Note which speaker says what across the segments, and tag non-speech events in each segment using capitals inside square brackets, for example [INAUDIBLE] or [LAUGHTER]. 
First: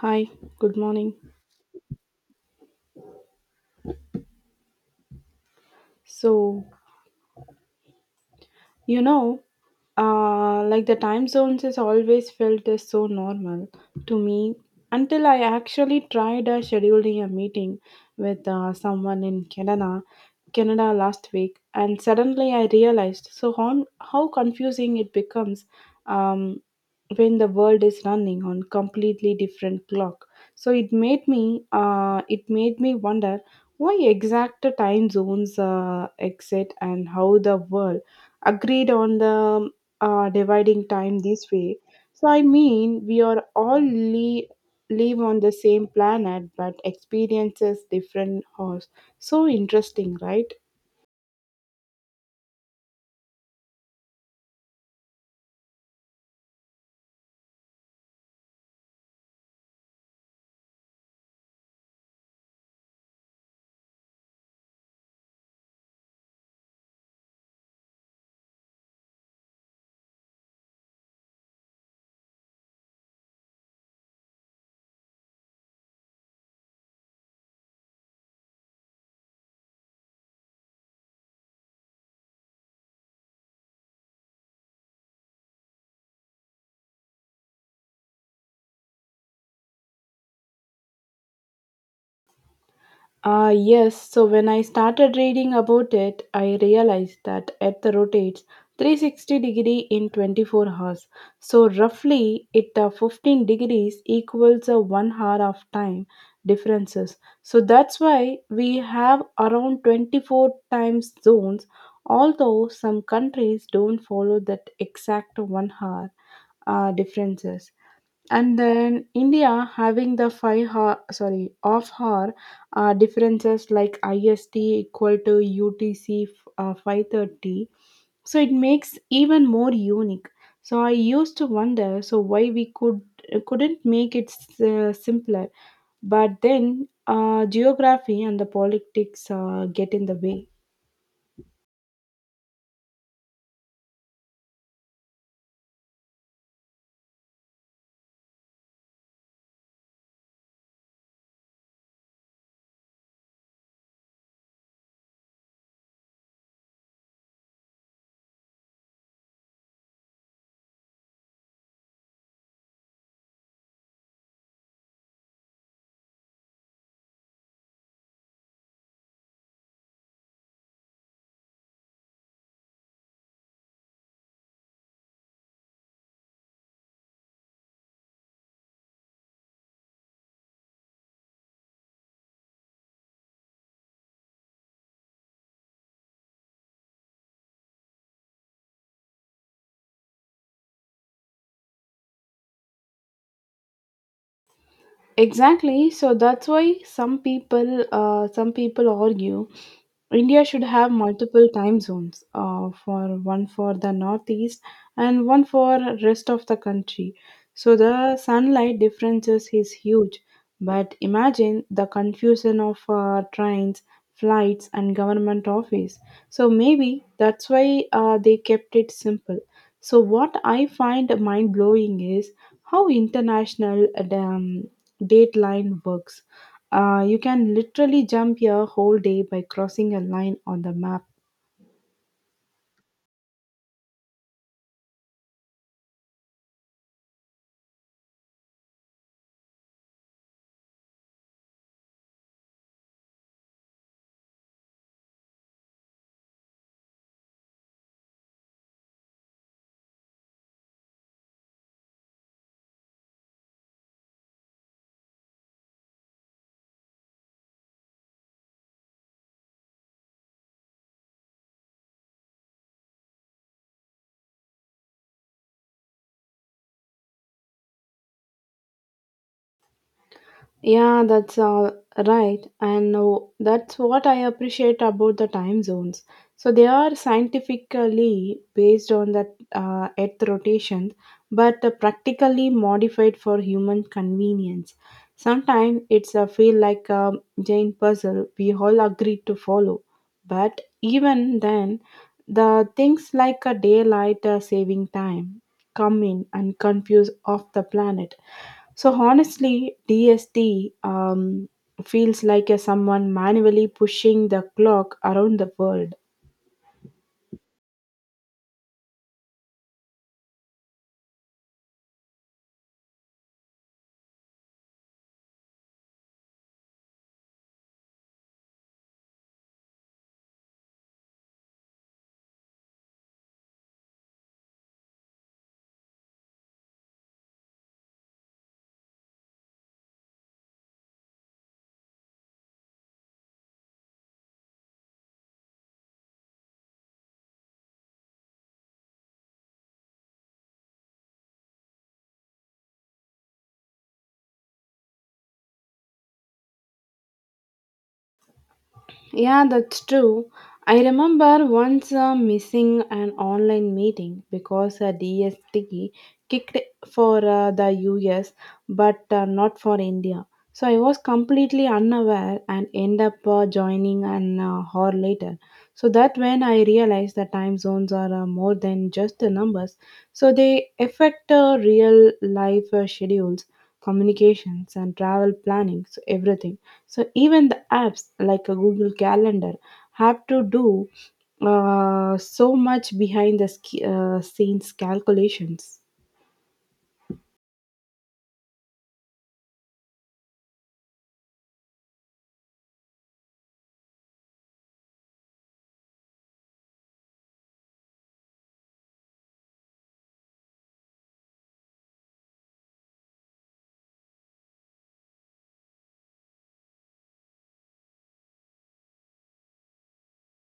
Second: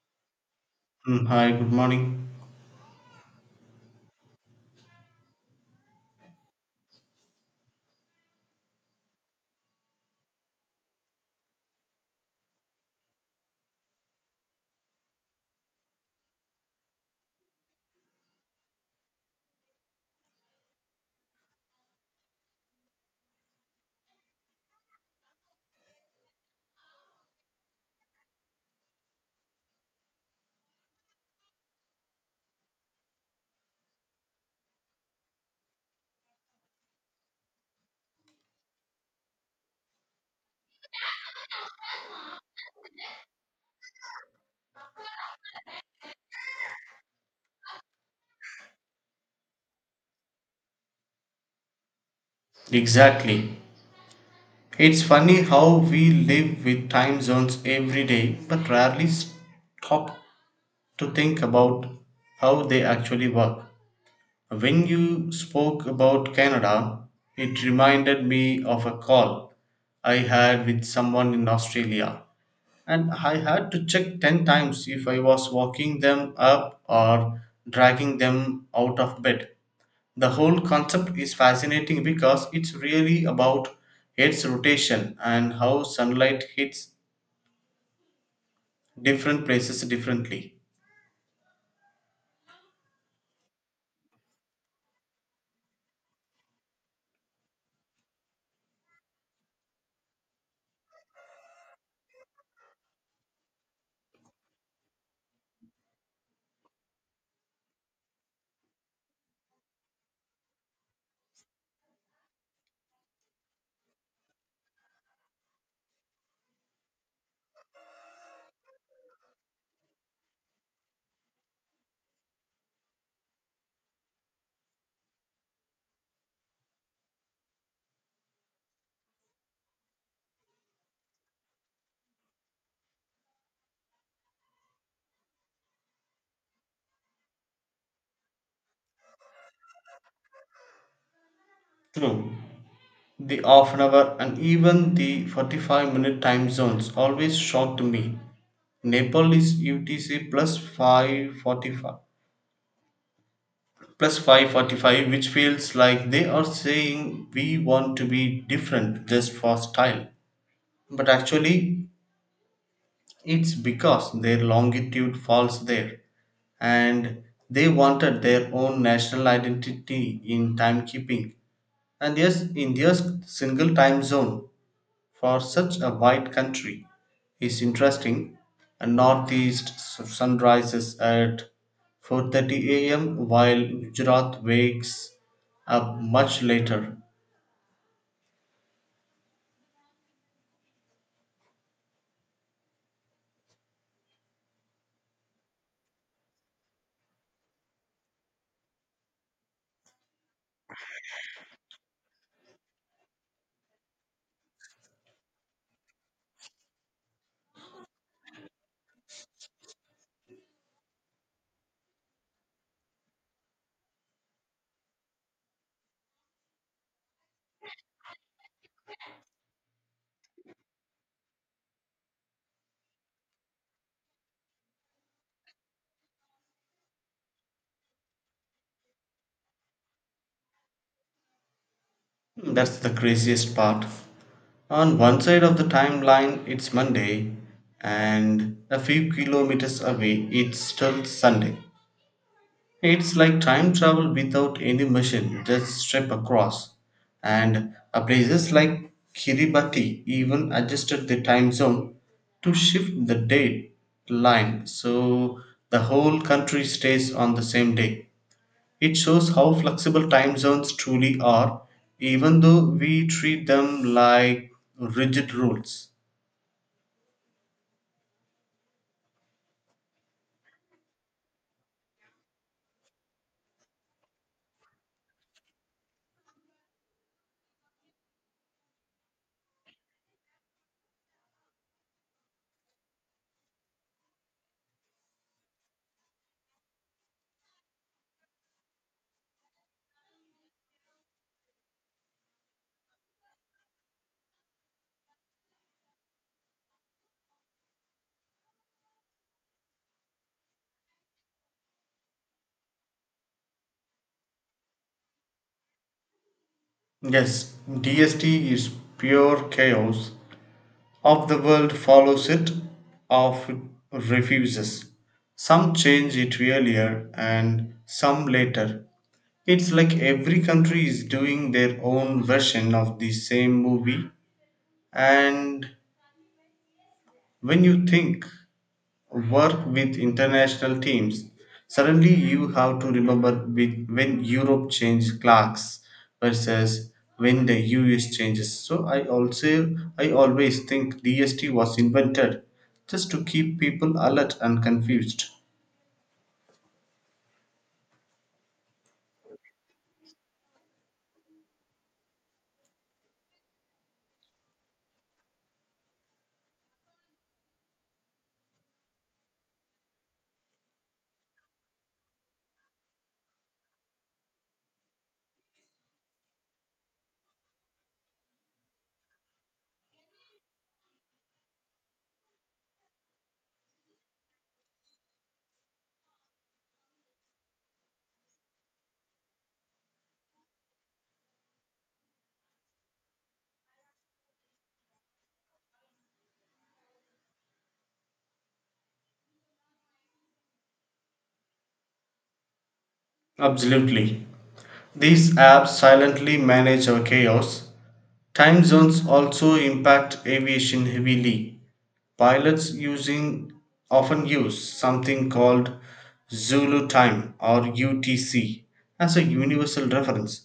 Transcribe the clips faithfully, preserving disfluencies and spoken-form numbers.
Speaker 1: Hi, good morning.
Speaker 2: Mm, hi, good morning.
Speaker 1: So, You know, uh, like the time zones has always felt as so normal to me until I actually tried uh, scheduling a meeting with uh, someone in Canada, Canada last week, and suddenly I realized so on how confusing it becomes um, when the world is running on completely different clock. So it made me uh, it made me wonder why exact time zones uh, exist and how the world agreed on the uh, dividing time this way. So, I mean, we are all li- live on the same planet but experiences different hosts. So interesting, right?
Speaker 2: Exactly. It's funny how we live with time zones every day, but rarely stop to think about how they actually work. When you spoke about Canada, it reminded me of a call I had with someone in Australia, and I had to check ten times if I was walking them up or dragging them out of bed. The whole concept is fascinating because it's really about Earth's rotation and how sunlight hits different places differently.
Speaker 1: Ah, yes. So when I started reading about it, I realized that Earth rotates three hundred sixty degree in twenty-four hours. So roughly, it uh, fifteen degrees equals a one hour of time differences. So that's why we have around twenty-four times zones. Although some countries don't follow that exact one hour uh, differences and then India having the five hour, sorry off hour uh, differences like I S T equal to U T C uh, five thirty, so it makes even more unique. So I used to wonder so why we could couldn't make it s- uh, simpler, but then uh, geography and the politics uh, get in the way.
Speaker 2: True, the half an hour and even the forty-five minute time zones always shocked me. Nepal is U T C plus 545 plus 545 which feels like they are saying we want to be different just for style, but actually it's because their longitude falls there and they wanted their own national identity in timekeeping. And yes, India's single time zone for such a wide country is interesting. A northeast s- sun rises at four thirty a m while Gujarat wakes up much later.
Speaker 1: Exactly. So that's why some people uh, some people argue India should have multiple time zones, uh, for one for the northeast and one for rest of the country. So the sunlight differences is huge. But imagine the confusion of uh, trains, flights, and government office. So maybe that's why uh, they kept it simple. So what I find mind blowing is how international uh, um, date line works. Uh, you can literally jump your whole day by crossing a line on the map.
Speaker 2: That's the craziest part. On one side of the timeline, it's Monday, and a few kilometers away, it's still Sunday. It's like time travel without any machine, just step across. And a places like Kiribati even adjusted the time zone to shift the date line so the whole country stays on the same day. It shows how flexible time zones truly are, even though we treat them like rigid rules.
Speaker 1: Yeah, that's uh, right. And uh, that's what I appreciate about the time zones. So they are scientifically based on the uh, Earth rotation, but uh, practically modified for human convenience. Sometimes it's a feel like a giant puzzle we all agree to follow. But even then, the things like a daylight uh, saving time come in and confuse off the planet so honestly, D S T um, feels like a someone manually pushing the clock around the world.
Speaker 2: Yes, D S T is pure chaos of the world follows it or refuses. Some change it earlier and some later. It's like every country is doing their own version of the same movie, and when you think work with international teams, suddenly you have to remember with, when Europe changed clocks versus when the U S changes. So I also I always think D S T was invented just to keep people alert and confused.
Speaker 1: Yeah, that's true. I remember once uh, missing an online meeting because a D S T kicked for uh, the U S but uh, not for India. So I was completely unaware and end up uh, joining an uh, hour later. So that when I realized that time zones are uh, more than just the numbers, so they affect uh, real life uh, schedules, communications, and travel planning, so everything so even the apps like a Google Calendar have to do uh, so much behind the sk- uh, scenes calculations.
Speaker 2: Absolutely. These apps silently manage our chaos. Time zones also impact aviation heavily. Pilots using often use something called Zulu time or U T C as a universal reference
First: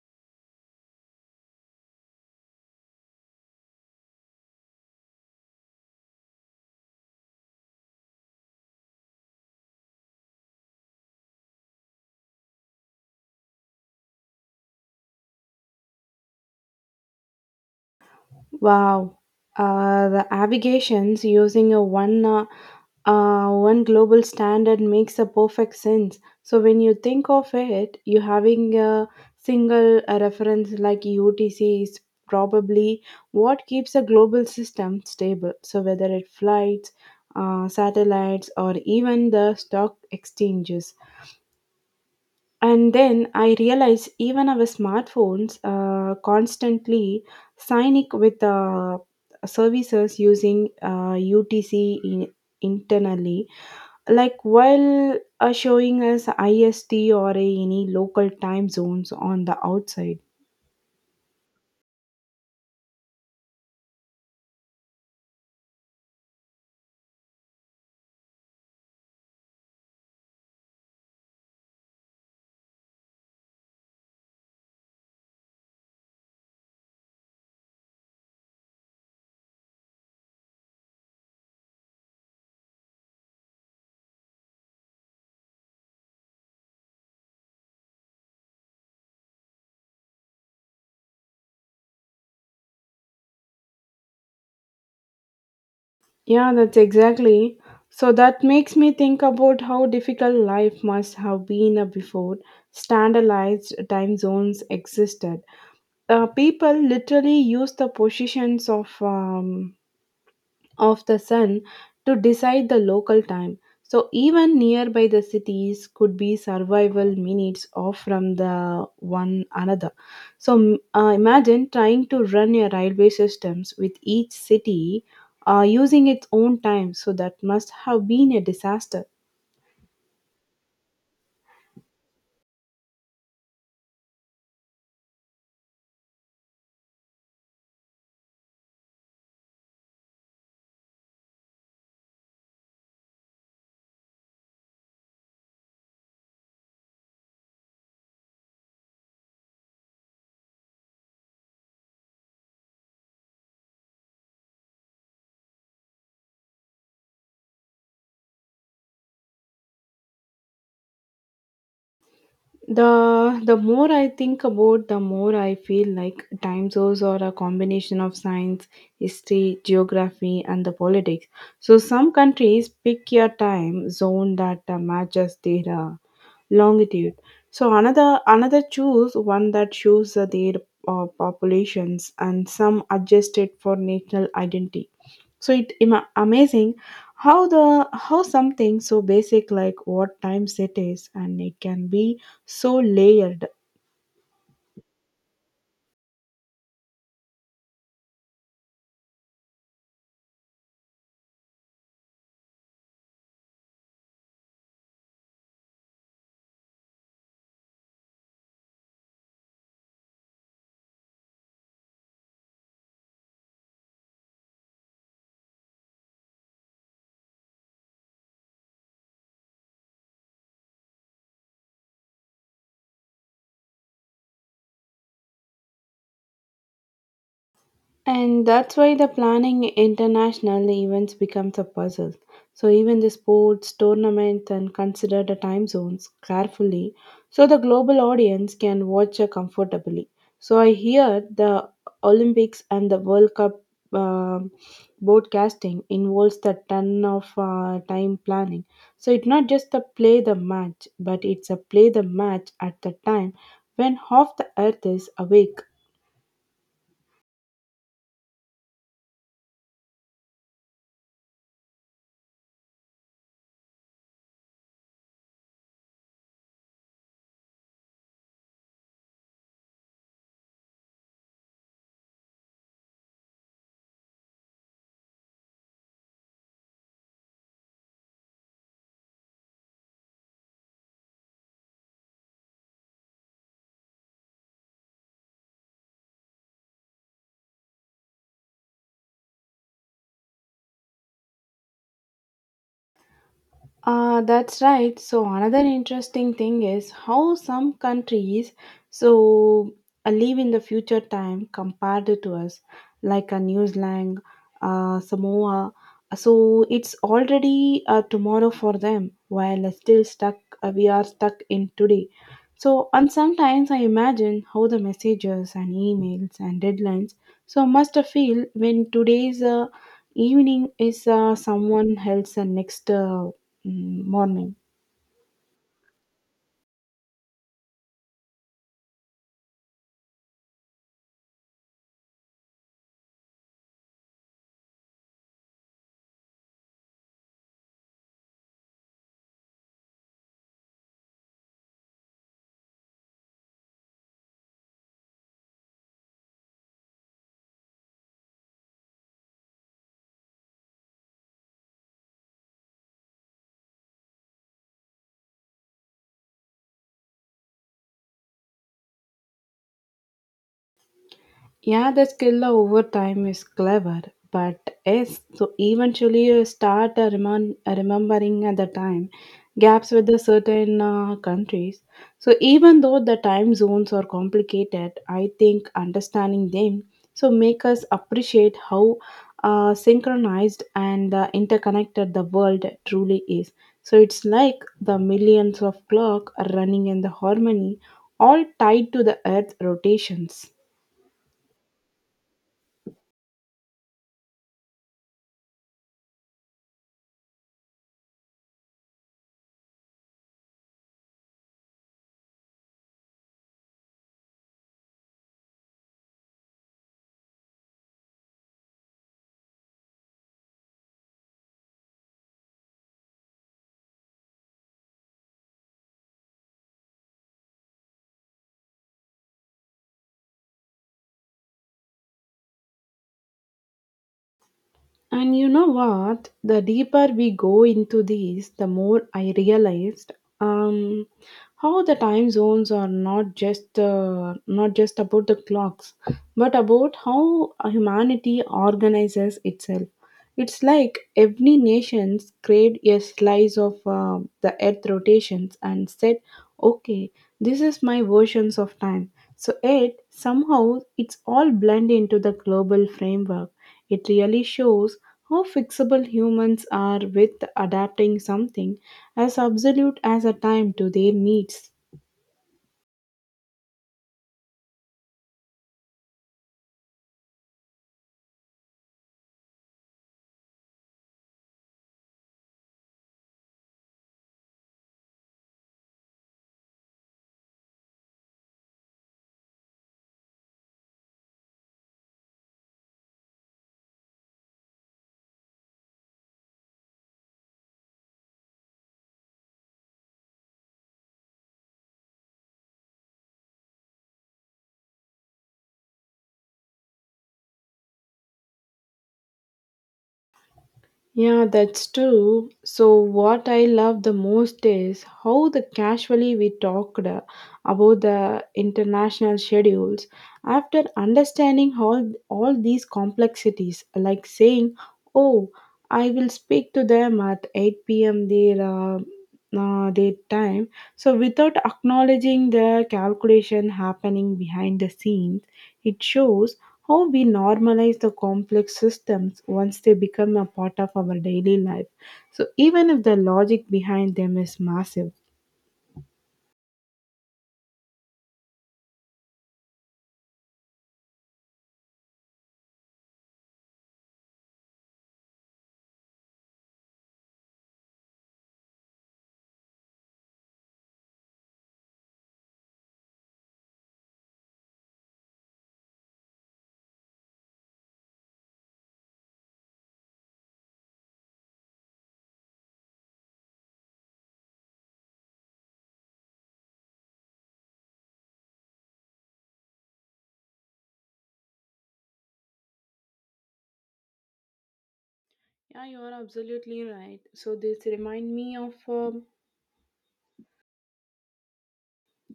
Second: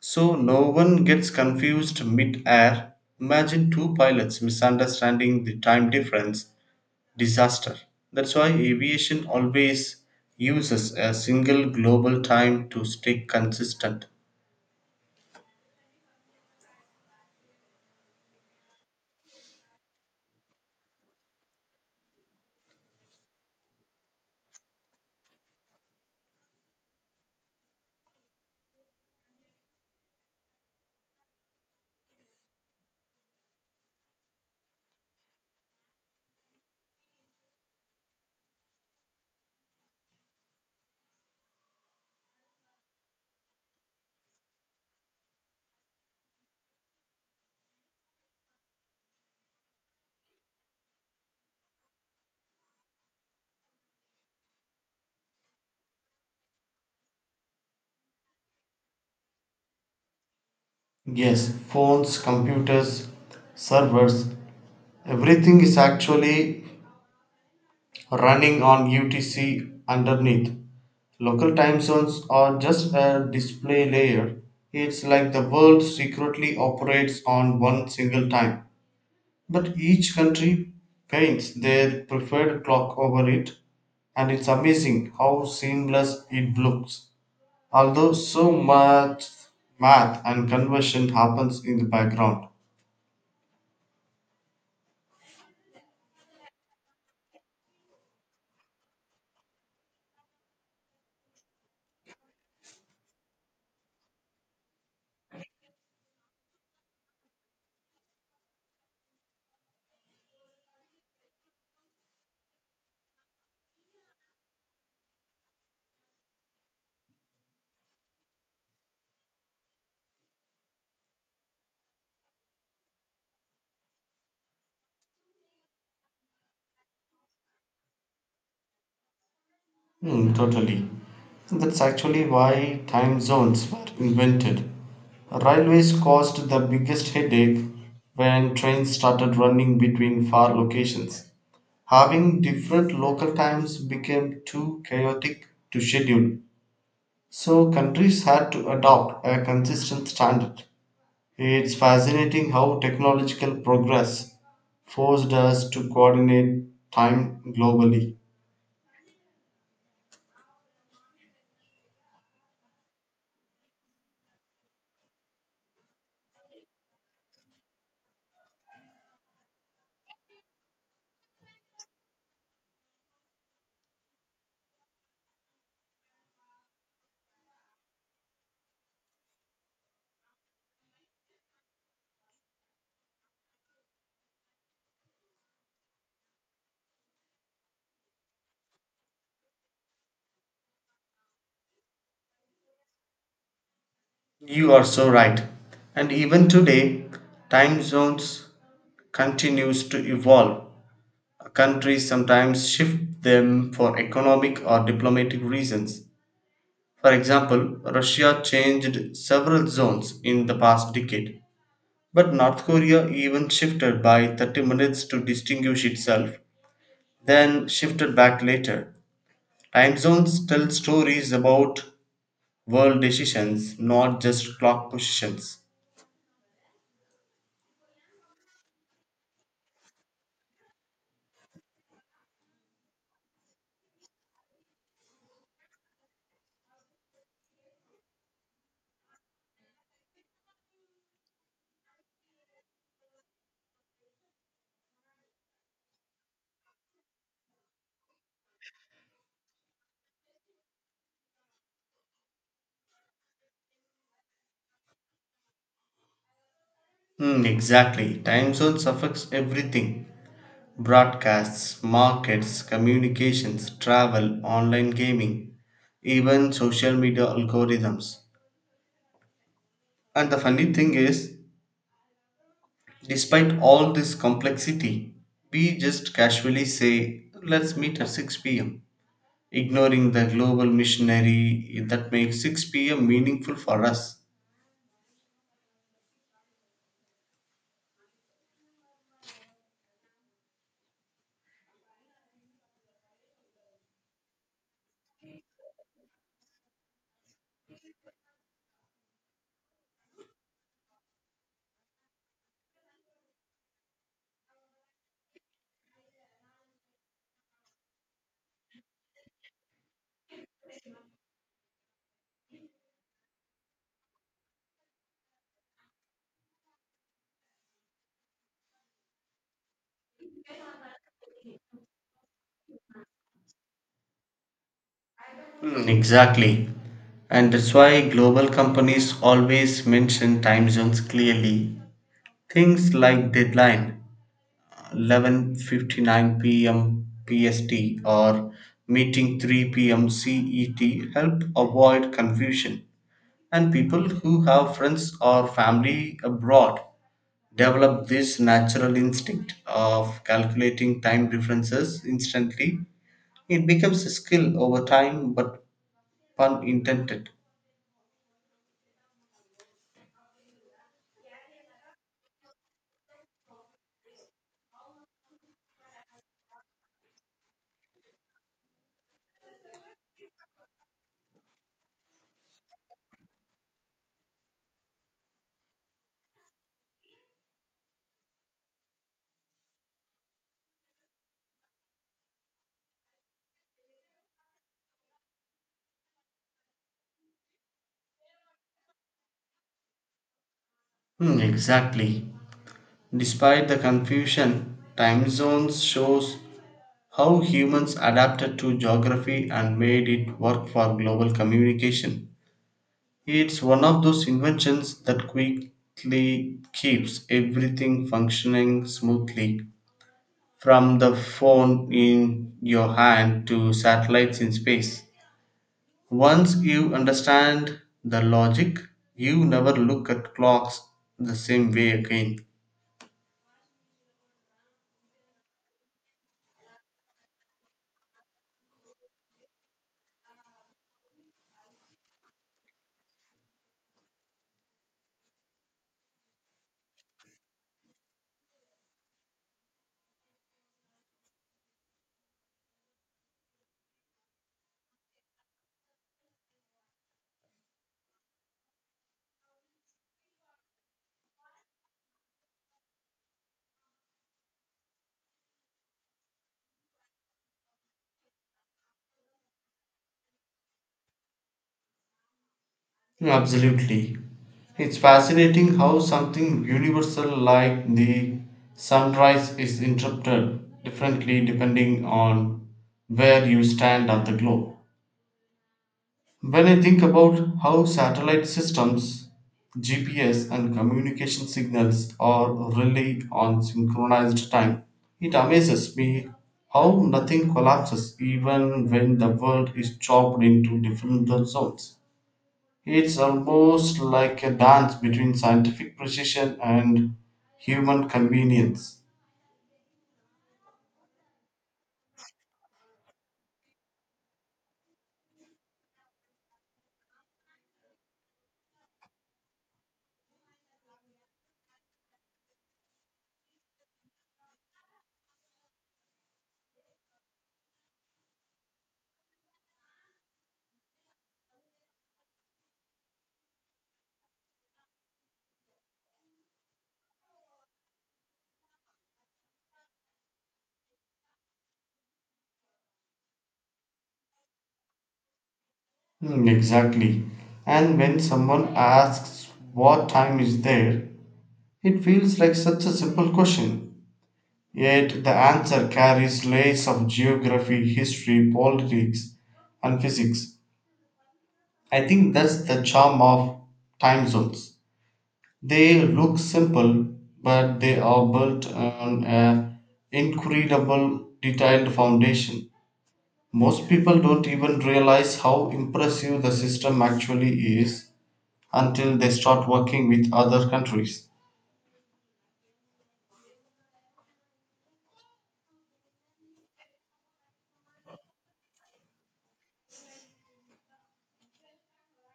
Speaker 2: so no one gets confused mid-air. Imagine two pilots misunderstanding the time difference disaster. That's why aviation always uses a single global time to stay consistent.
Speaker 1: Wow, uh, the navigations using a one uh, Uh, one global standard makes a perfect sense. So when you think of it, you having a single uh, reference like U T C is probably what keeps a global system stable. So whether it flights, uh, satellites, or even the stock exchanges. And then I realize even our smartphones uh, constantly sign with uh, services using uh, U T C in- internally like while uh, showing us ist or any local time zones on the outside.
Speaker 2: Yes, phones, computers, servers, everything is actually running on U T C underneath. Local time zones are just a display layer. It's like the world secretly operates on one single time. But each country paints their preferred clock over it, and it's amazing how seamless it looks. Although so much math and conversion happens in the background.
Speaker 1: Yeah, that's exactly so that makes me think about how difficult life must have been uh, before standardized time zones existed, uh, people literally used the positions of um, of the sun to decide the local time. So even nearby the cities could be survival minutes off from the one another. So m- uh, imagine trying to run your railway systems with each city uh, using its own time. So that must have been a disaster.
Speaker 2: Hmm, totally. That's actually why time zones were invented. Railways caused the biggest headache when trains started running between far locations. Having different local times became too chaotic to schedule, so countries had to adopt a consistent standard. It's fascinating how technological progress forced us to coordinate time globally.
Speaker 1: the the more I think about the more I feel like time zones are a combination of science, history, geography, and the politics. So some countries pick a time zone that uh, matches their uh, longitude so another another choose one that shows uh, their uh, populations and some adjust it for national identity so it ima- amazing how the how something so basic like what time set is and it can be so layered.
Speaker 2: You are so right. And even today, time zones continues to evolve. Countries sometimes shift them for economic or diplomatic reasons. For example, Russia changed several zones in the past decade, but North Korea even shifted by thirty minutes to distinguish itself, then shifted back later. Time zones tell stories about world decisions, not just clock positions.
Speaker 1: And that's why the planning international events becomes a puzzle. So even the sports, tournaments and consider the time zones carefully so the global audience can watch uh, comfortably. So I hear the Olympics and the World Cup um broadcasting involves the ton of uh, time planning. So it's not just the play the match, but it's a play the match at the time when half the earth is awake.
Speaker 2: Hmm, exactly. Time zones affects everything. Broadcasts, markets, communications, travel, online gaming, even social media algorithms. And the funny thing is, despite all this complexity, we just casually say, let's meet at six p m, ignoring the global missionary that makes six p m meaningful for us.
Speaker 1: Uh, that's right. So another interesting thing is how some countries so uh, live in the future time compared to us, like a New Zealand, uh, Samoa. So it's already uh, tomorrow for them, while uh, still stuck. Uh, we are stuck in today. So and sometimes I imagine how the messages and emails and deadlines so must feel when today's uh, evening is uh, someone else uh, next. Uh, mm, morning.
Speaker 2: Hmm, exactly. And that's why global companies always mention time zones clearly. Things like deadline eleven fifty-nine p m. P S T or meeting three p m. C E T help avoid confusion, and people who have friends or family abroad develop this natural instinct of calculating time differences instantly. It becomes a skill over time, but pun intended.
Speaker 1: Yeah, the skill over time is clever, but yes, so eventually you start uh, remon- uh, remembering at the time gaps with the certain uh, countries. So even though the time zones are complicated, I think understanding them so make us appreciate how uh, synchronized and uh, interconnected the world truly is. So it's like the millions of clock running in the harmony, all tied to the Earth rotations.
Speaker 2: Hmm, exactly. Despite the confusion, time zones shows how humans adapted to geography and made it work for global communication. It's one of those inventions that quickly keeps everything functioning smoothly, from the phone in your hand to satellites in space. Once you understand the logic, you never look at clocks the same way again.
Speaker 1: And you know what? The deeper we go into this, the more I realized. Um, how the time zones are not just uh, not just about the clocks but about how humanity organizes itself. It's like every nation's create a slice of uh, the earth rotations and said okay this is my versions of time so it somehow it's all blend into the global framework. It really shows how fixable humans are with adapting something as absolute as a time to their needs.
Speaker 2: Absolutely. It's fascinating how something universal like the sunrise is interpreted differently depending on where you stand on the globe. When I think about how satellite systems, G P S, and communication signals are really on synchronized time, it amazes me how nothing collapses even when the world is chopped into different zones. It's almost like a dance between scientific precision and human convenience.
Speaker 1: Yeah, that's true. So, what I love the most is how the casually we talked uh, about the international schedules after understanding all, all these complexities, like saying, Oh, I will speak to them at eight p m their, uh, uh, their time. So, without acknowledging the calculation happening behind the scenes, it shows how we normalize the complex systems once they become a part of our daily life. So, even if the logic behind them is massive.
Speaker 2: Hmm, exactly. And when someone asks, "What time is there?" it feels like such a simple question. Yet the answer carries layers of geography, history, politics, and physics. I think that's the charm of time zones. They look simple, but they are built on an incredible detailed foundation. Most people don't even realize how impressive the system actually is until they start working with other countries.
Speaker 1: Yeah, you are absolutely right. So this remind me of uh,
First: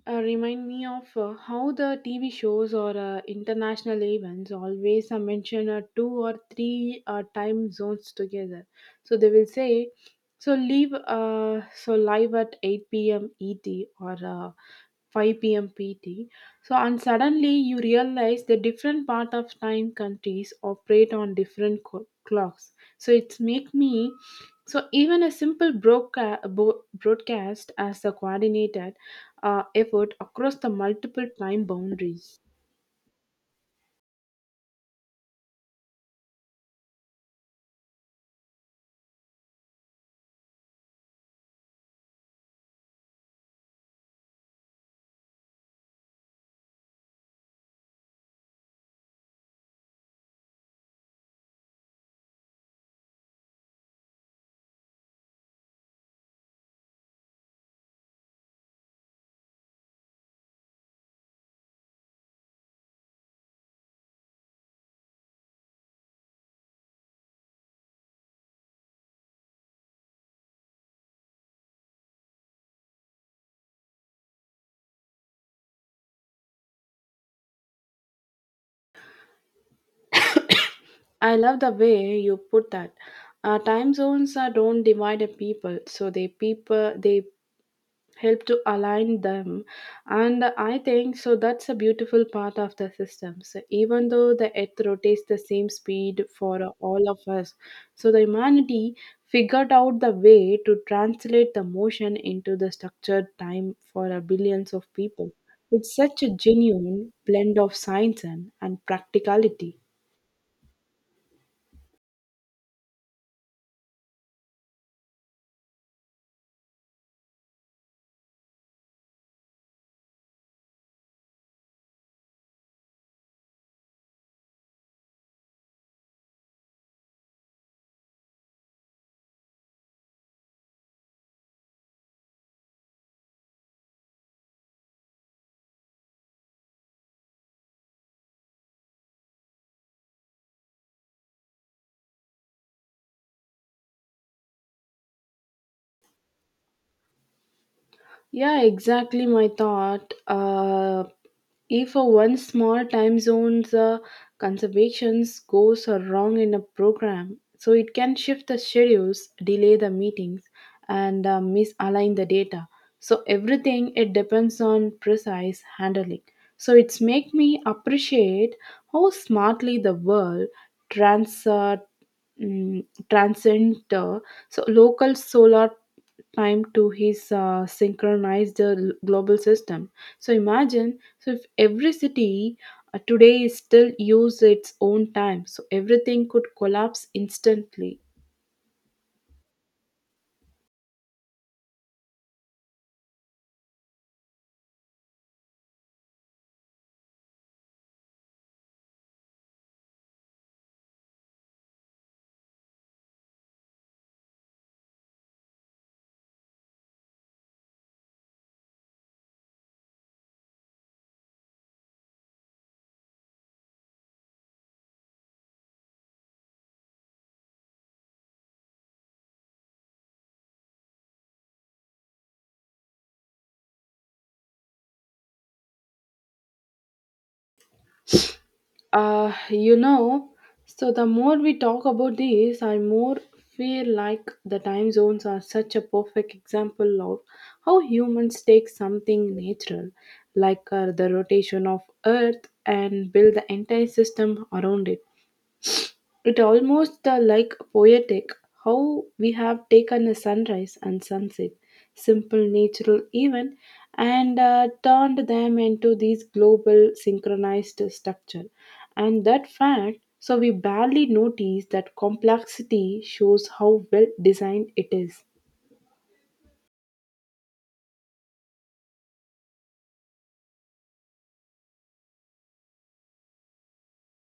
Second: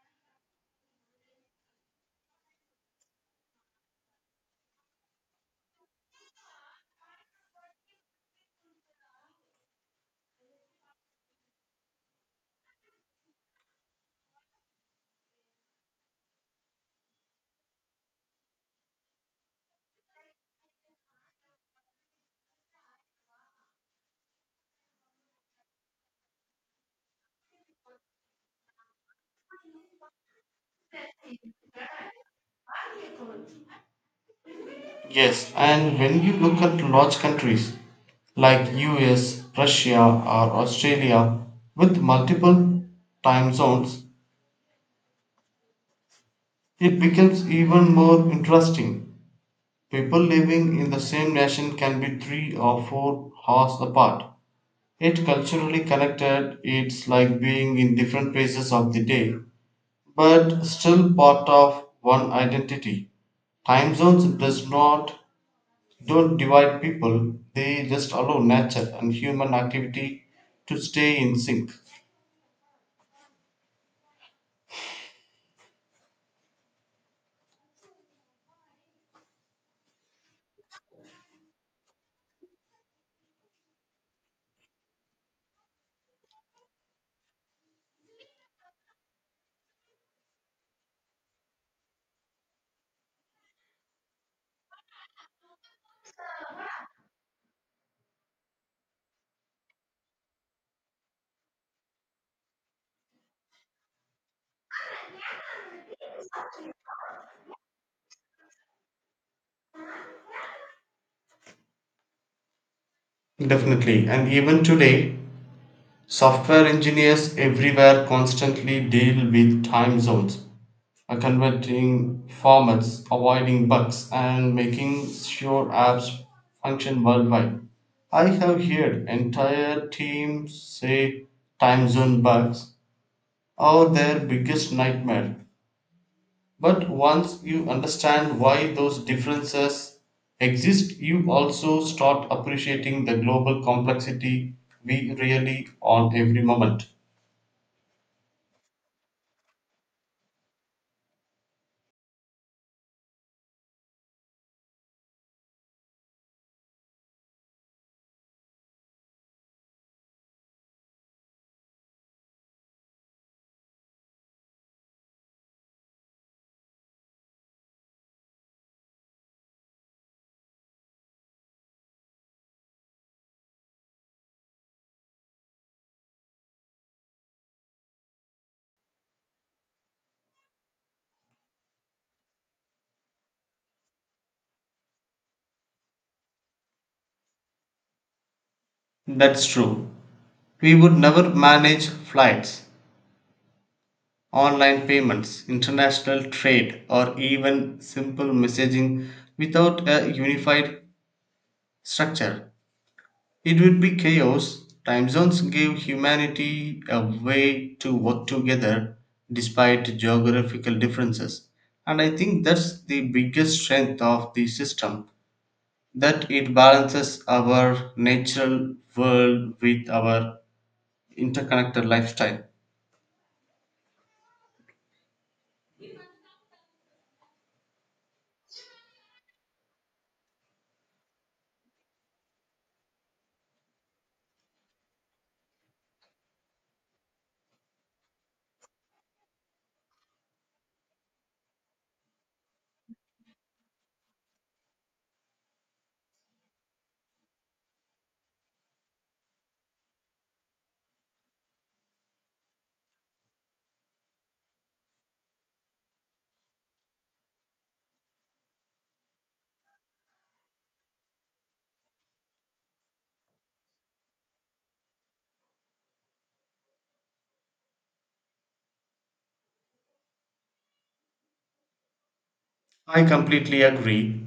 Speaker 1: uh, remind me of uh, how the T V shows or uh, international events always uh, mention uh, two or three uh, time zones together. So they will say, so leave uh, so live at eight p.m. E T or uh, five p m. P T. So, and suddenly you realize the different part of time countries operate on different co- clocks. So, it's make me so even a simple broadca- bo- broadcast as a coordinated uh, effort across the multiple time boundaries.
Speaker 2: Yes, and when you look at large countries like U S, Russia, or Australia with multiple time zones, it becomes even more interesting. People living in the same nation can be three or four hours apart, yet culturally connected. It's like being in different phases of the day, but still part of one identity. Time zones does not don't divide people; they just allow nature and human activity to stay in sync.
Speaker 1: I love the way you put that. Uh, time zones uh, don't divide a people, so they people they help to align them. And I think so that's a beautiful part of the system so even though the earth rotates the same speed for all of us so the humanity figured out the way to translate the motion into the structured time for a billions of people. It's such a genuine blend of science and, and practicality.
Speaker 2: Definitely, and even today, software engineers everywhere constantly deal with time zones, uh, converting formats, avoiding bugs, and making sure apps function worldwide. I have heard entire teams say time zone bugs are their biggest nightmare. But once you understand why those differences exist, you also start appreciating the global complexity we really on every moment.
Speaker 1: Yeah, exactly my thought. Uh, if a one small time zone's uh, conservations goes wrong in a program, so it can shift the schedules, delay the meetings, and uh, misalign the data. So everything it depends on precise handling. So it's make me appreciate how smartly the world trans uh, mm, transcend uh, so local solar time to his uh, synchronized uh, l- global system. So imagine, so if every city uh, today still use its own time, so everything could collapse instantly.
Speaker 2: That's true. We would never manage flights, online payments, international trade, or even simple messaging without a unified structure. It would be chaos. Time zones gave humanity a way to work together despite geographical differences. And I think that's the biggest strength of the system, that it balances our natural world with our interconnected lifestyle.
Speaker 1: Uh, you know, so the more we talk about this, I more feel like the time zones are such a perfect example of how humans take something natural, like uh, the rotation of Earth, and build the entire system around it. It almost uh, like poetic how we have taken a sunrise and sunset, simple natural event, and uh, turned them into these global synchronized structure. And that fact, so we barely notice that complexity shows how well designed it is.
Speaker 2: I completely agree.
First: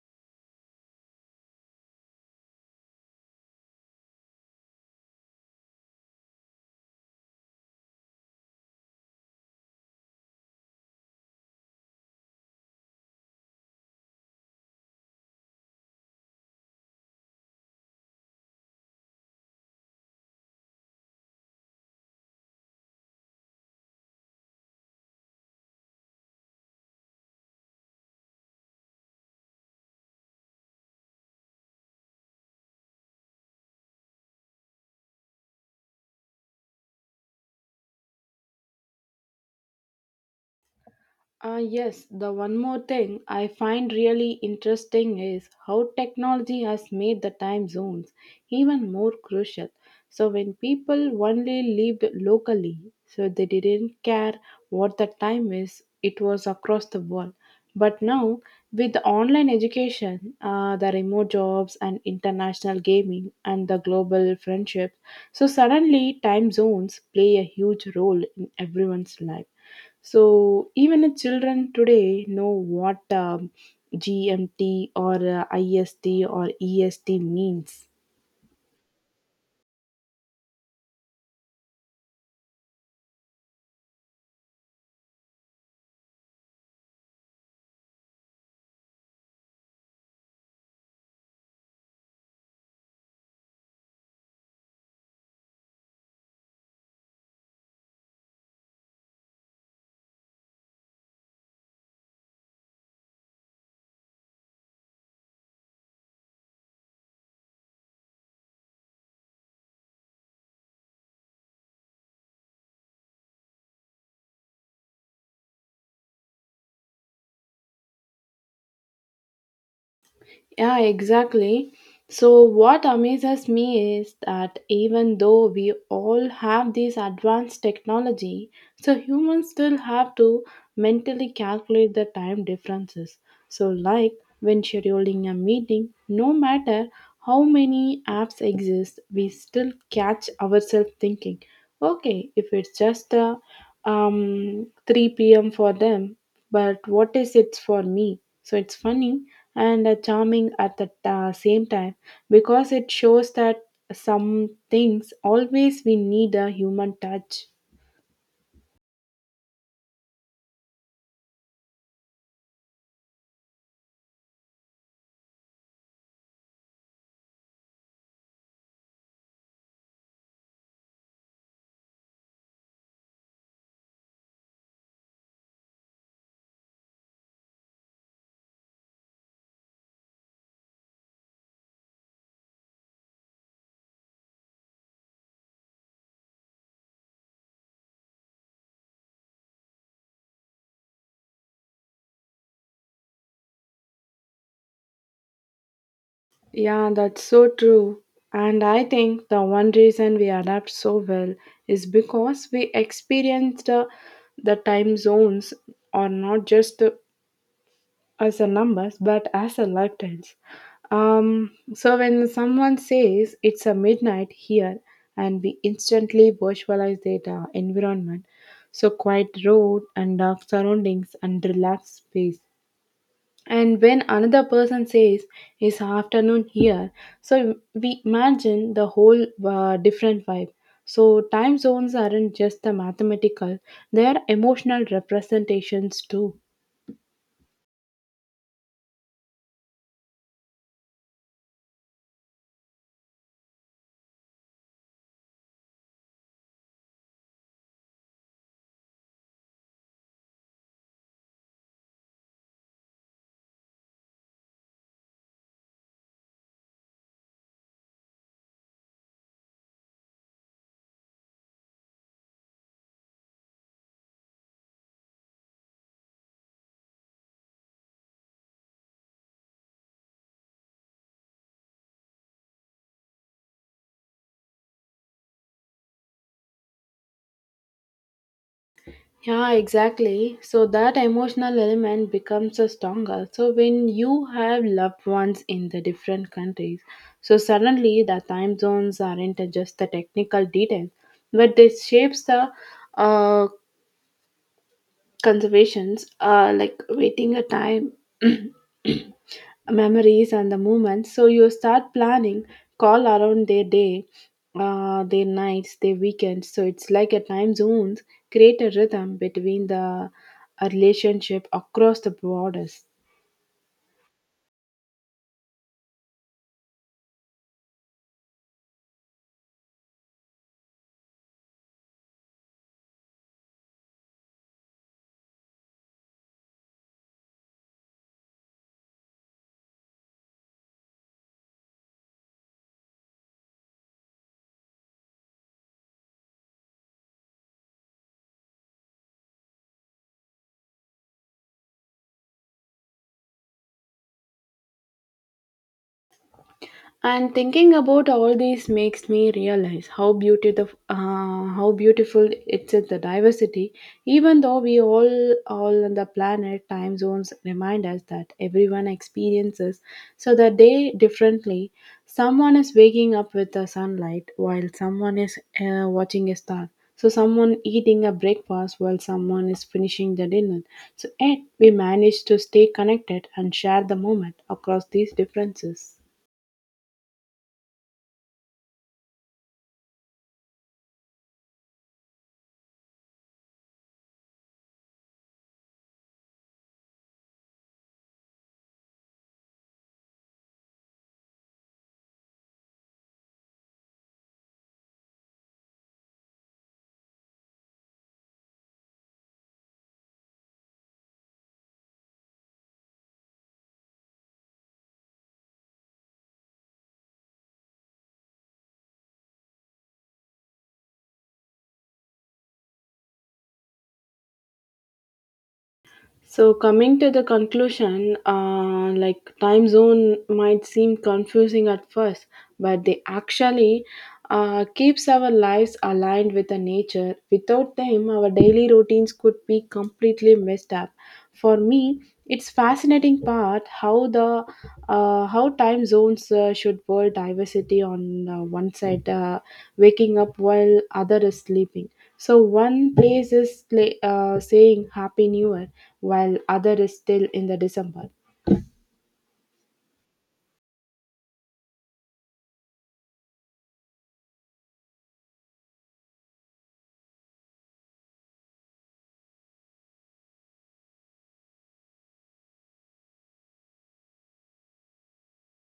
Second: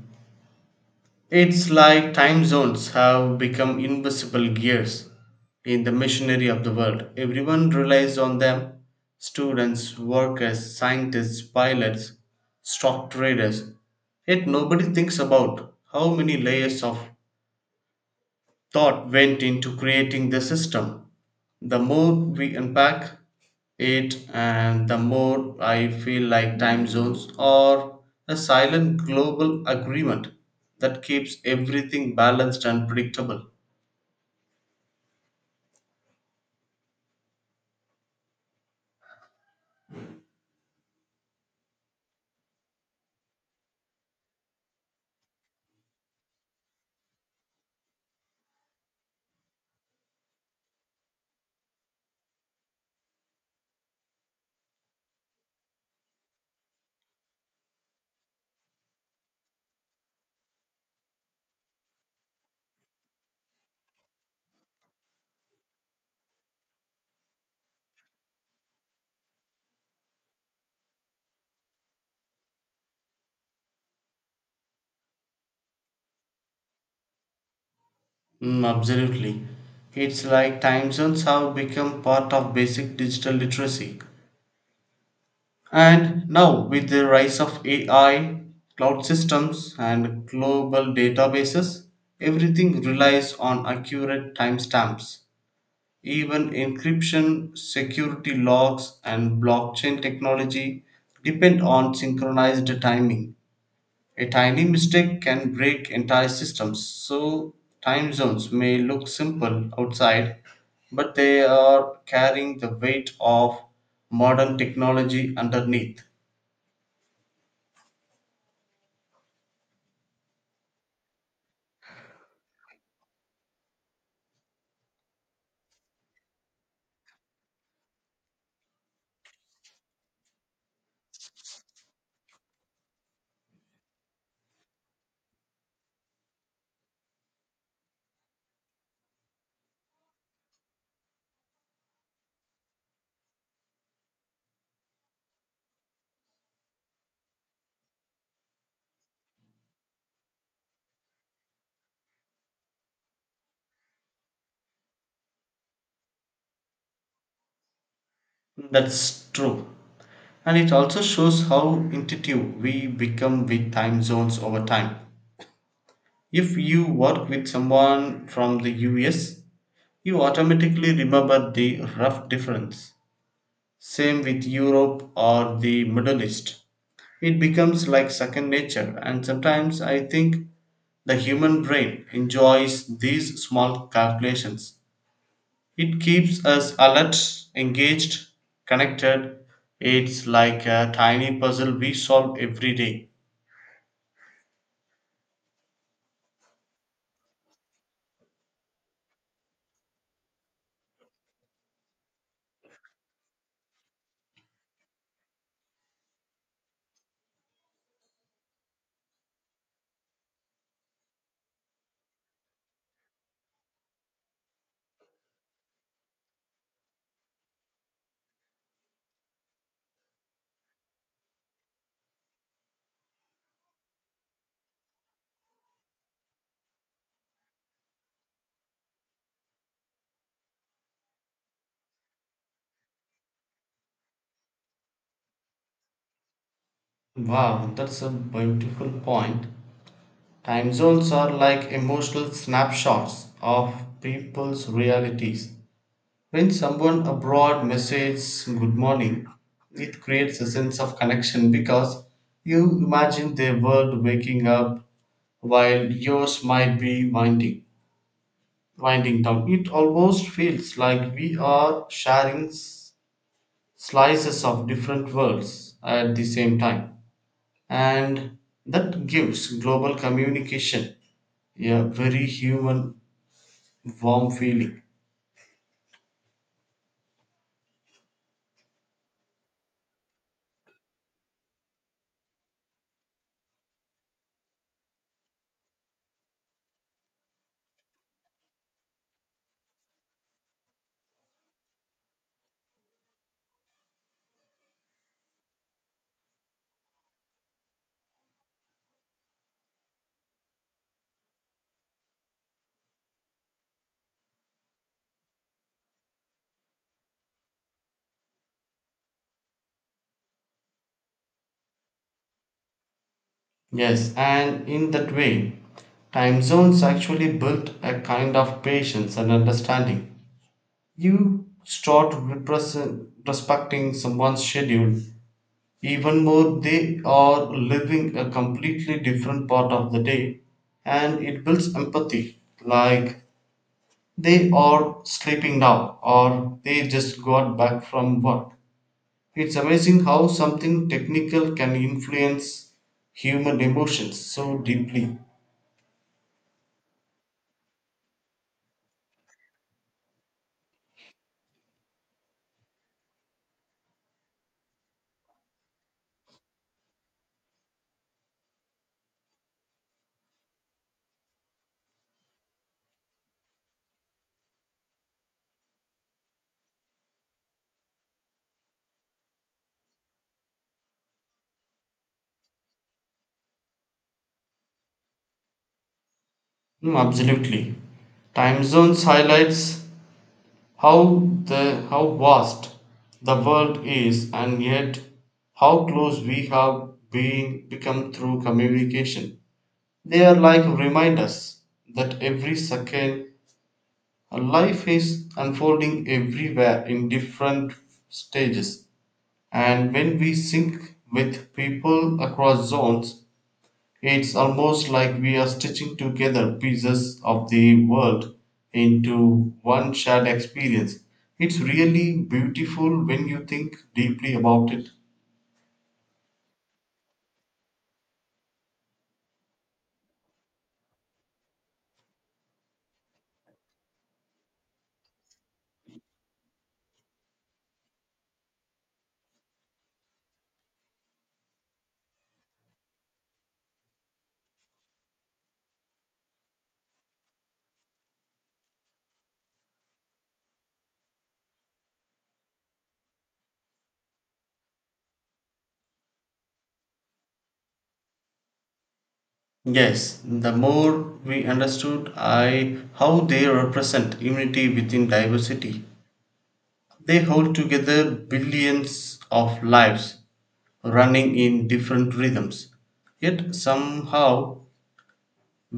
Speaker 2: It's like time zones have become invisible gears in the machinery of the world. Everyone relies on them: students, workers, scientists, pilots, stock traders. Yet nobody thinks about how many layers of thought went into creating the system. The more we unpack it, and the more I feel like time zones are a silent global agreement that keeps everything balanced and predictable.
Speaker 1: Uh, yes, the one more thing I find really interesting is how technology has made the time zones even more crucial. So, when people only lived locally, so they didn't care what the time is, it was across the world. But now, with online education, uh, the remote jobs and international gaming and the global friendship, so suddenly time zones play a huge role in everyone's life. So even the children today know what um, G M T or uh, I S T or E S T means.
Speaker 2: Mm, absolutely. It's like time zones have become part of basic digital literacy. And now, with the rise of A I, cloud systems, and global databases, everything relies on accurate timestamps. Even encryption, security logs, and blockchain technology depend on synchronized timing. A tiny mistake can break entire systems, so time zones may look simple outside, but they are carrying the weight of modern technology underneath.
Speaker 1: Yeah, exactly. So, what amazes me is that even though we all have this advanced technology, so humans still have to mentally calculate the time differences. So, like when scheduling a meeting, no matter how many apps exist, we still catch ourselves thinking, okay, if it's just a um, three p m for them, but what is it for me? So it's funny and uh, charming at the uh, same time because it shows that some things always we need a human touch.
Speaker 2: That's true. And it also shows how intuitive we become with time zones over time. If you work with someone from the U S, you automatically remember the rough difference. Same with Europe or the Middle East. It becomes like second nature, and sometimes I think the human brain enjoys these small calculations. It keeps us alert, engaged, connected. It's like a tiny puzzle we solve every day.
Speaker 1: Yeah, that's so true. And I think the one reason we adapt so well is because we experienced uh, the time zones or not just as a numbers but as a lifetimes. um so when someone says it's a midnight here and we instantly visualize their uh, environment so quiet road and dark surroundings and relaxed space and when another person says it's afternoon here so we imagine the whole uh, different vibe so time zones aren't just the mathematical, they are emotional representations too.
Speaker 2: Wow, that's a beautiful point. Time zones are like emotional snapshots of people's realities. When someone abroad messages good morning, it creates a sense of connection because you imagine their world waking up while yours might be winding. winding down. It almost feels like we are sharing s- slices of different worlds at the same time. And that gives global communication a very human, warm feeling.
Speaker 1: Yeah, exactly. So that emotional element becomes a stronger. So when you have loved ones in the different countries, so suddenly the time zones aren't just the technical details, but they shapes the uh, conservations are like waiting a time [CLEARS THROAT] memories and the moments so you start planning call around their day uh, their nights their weekends so it's like a time zones create a rhythm between the uh, relationship across the borders.
Speaker 2: Yes, and in that way, time zones actually built a kind of patience and understanding. You start represent, respecting someone's schedule. Even more, they are living a completely different part of the day, and it builds empathy. Like, they are sleeping now, or they just got back from work. It's amazing how something technical can influence human emotions so deeply.
Speaker 1: And thinking about all these makes me realize how beautiful, uh, how beautiful it's is the diversity. Even though we all, all on the planet, time zones remind us that everyone experiences so the day differently. Someone is waking up with the sunlight, while someone is uh, watching a star. So someone eating a breakfast while someone is finishing the dinner. So yet we manage to stay connected and share the moment across these differences.
Speaker 2: Mm, absolutely. Time zones highlights How the how vast the world is, and yet how close we have been become through communication. They are like reminders that every second, uh, life is unfolding everywhere in different stages. And when we sync with people across zones, it's almost like we are stitching together pieces of the world into one shared experience. It's really beautiful when you think deeply about it.
Speaker 1: So, coming to the conclusion, uh, like time zone might seem confusing at first, but they actually uh, keeps our lives aligned with the nature. Without them, our daily routines could be completely messed up. For me, it's fascinating part how the uh, how time zones uh, should world diversity on uh, one side, uh, waking up while other is sleeping. So one place is sla- uh, saying Happy New Year, while other is still in the December.
Speaker 2: Yes, the more we understood I how they represent unity within diversity. They hold together billions of lives running in different rhythms. Yet somehow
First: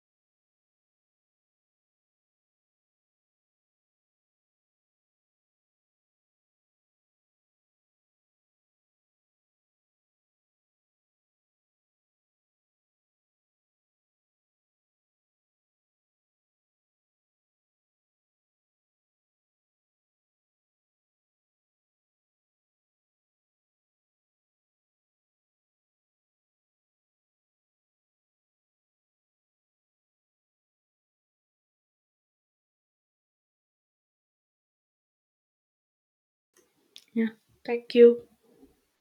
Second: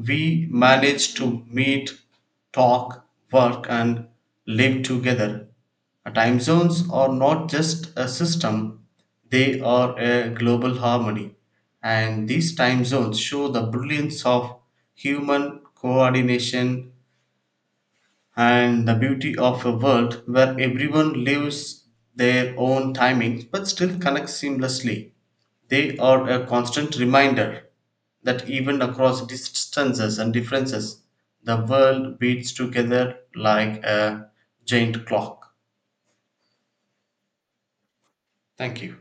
Speaker 2: we manage to meet, talk, work, and live together. Uh, Time zones are not just a system, they are a global harmony. And these time zones show the brilliance of human coordination and the beauty of a world where everyone lives their own timing but still connects seamlessly. They are a constant reminder that even across distances and differences, the world beats together like a giant clock.
Speaker 1: Yeah. Thank you.
Speaker 2: Thank you.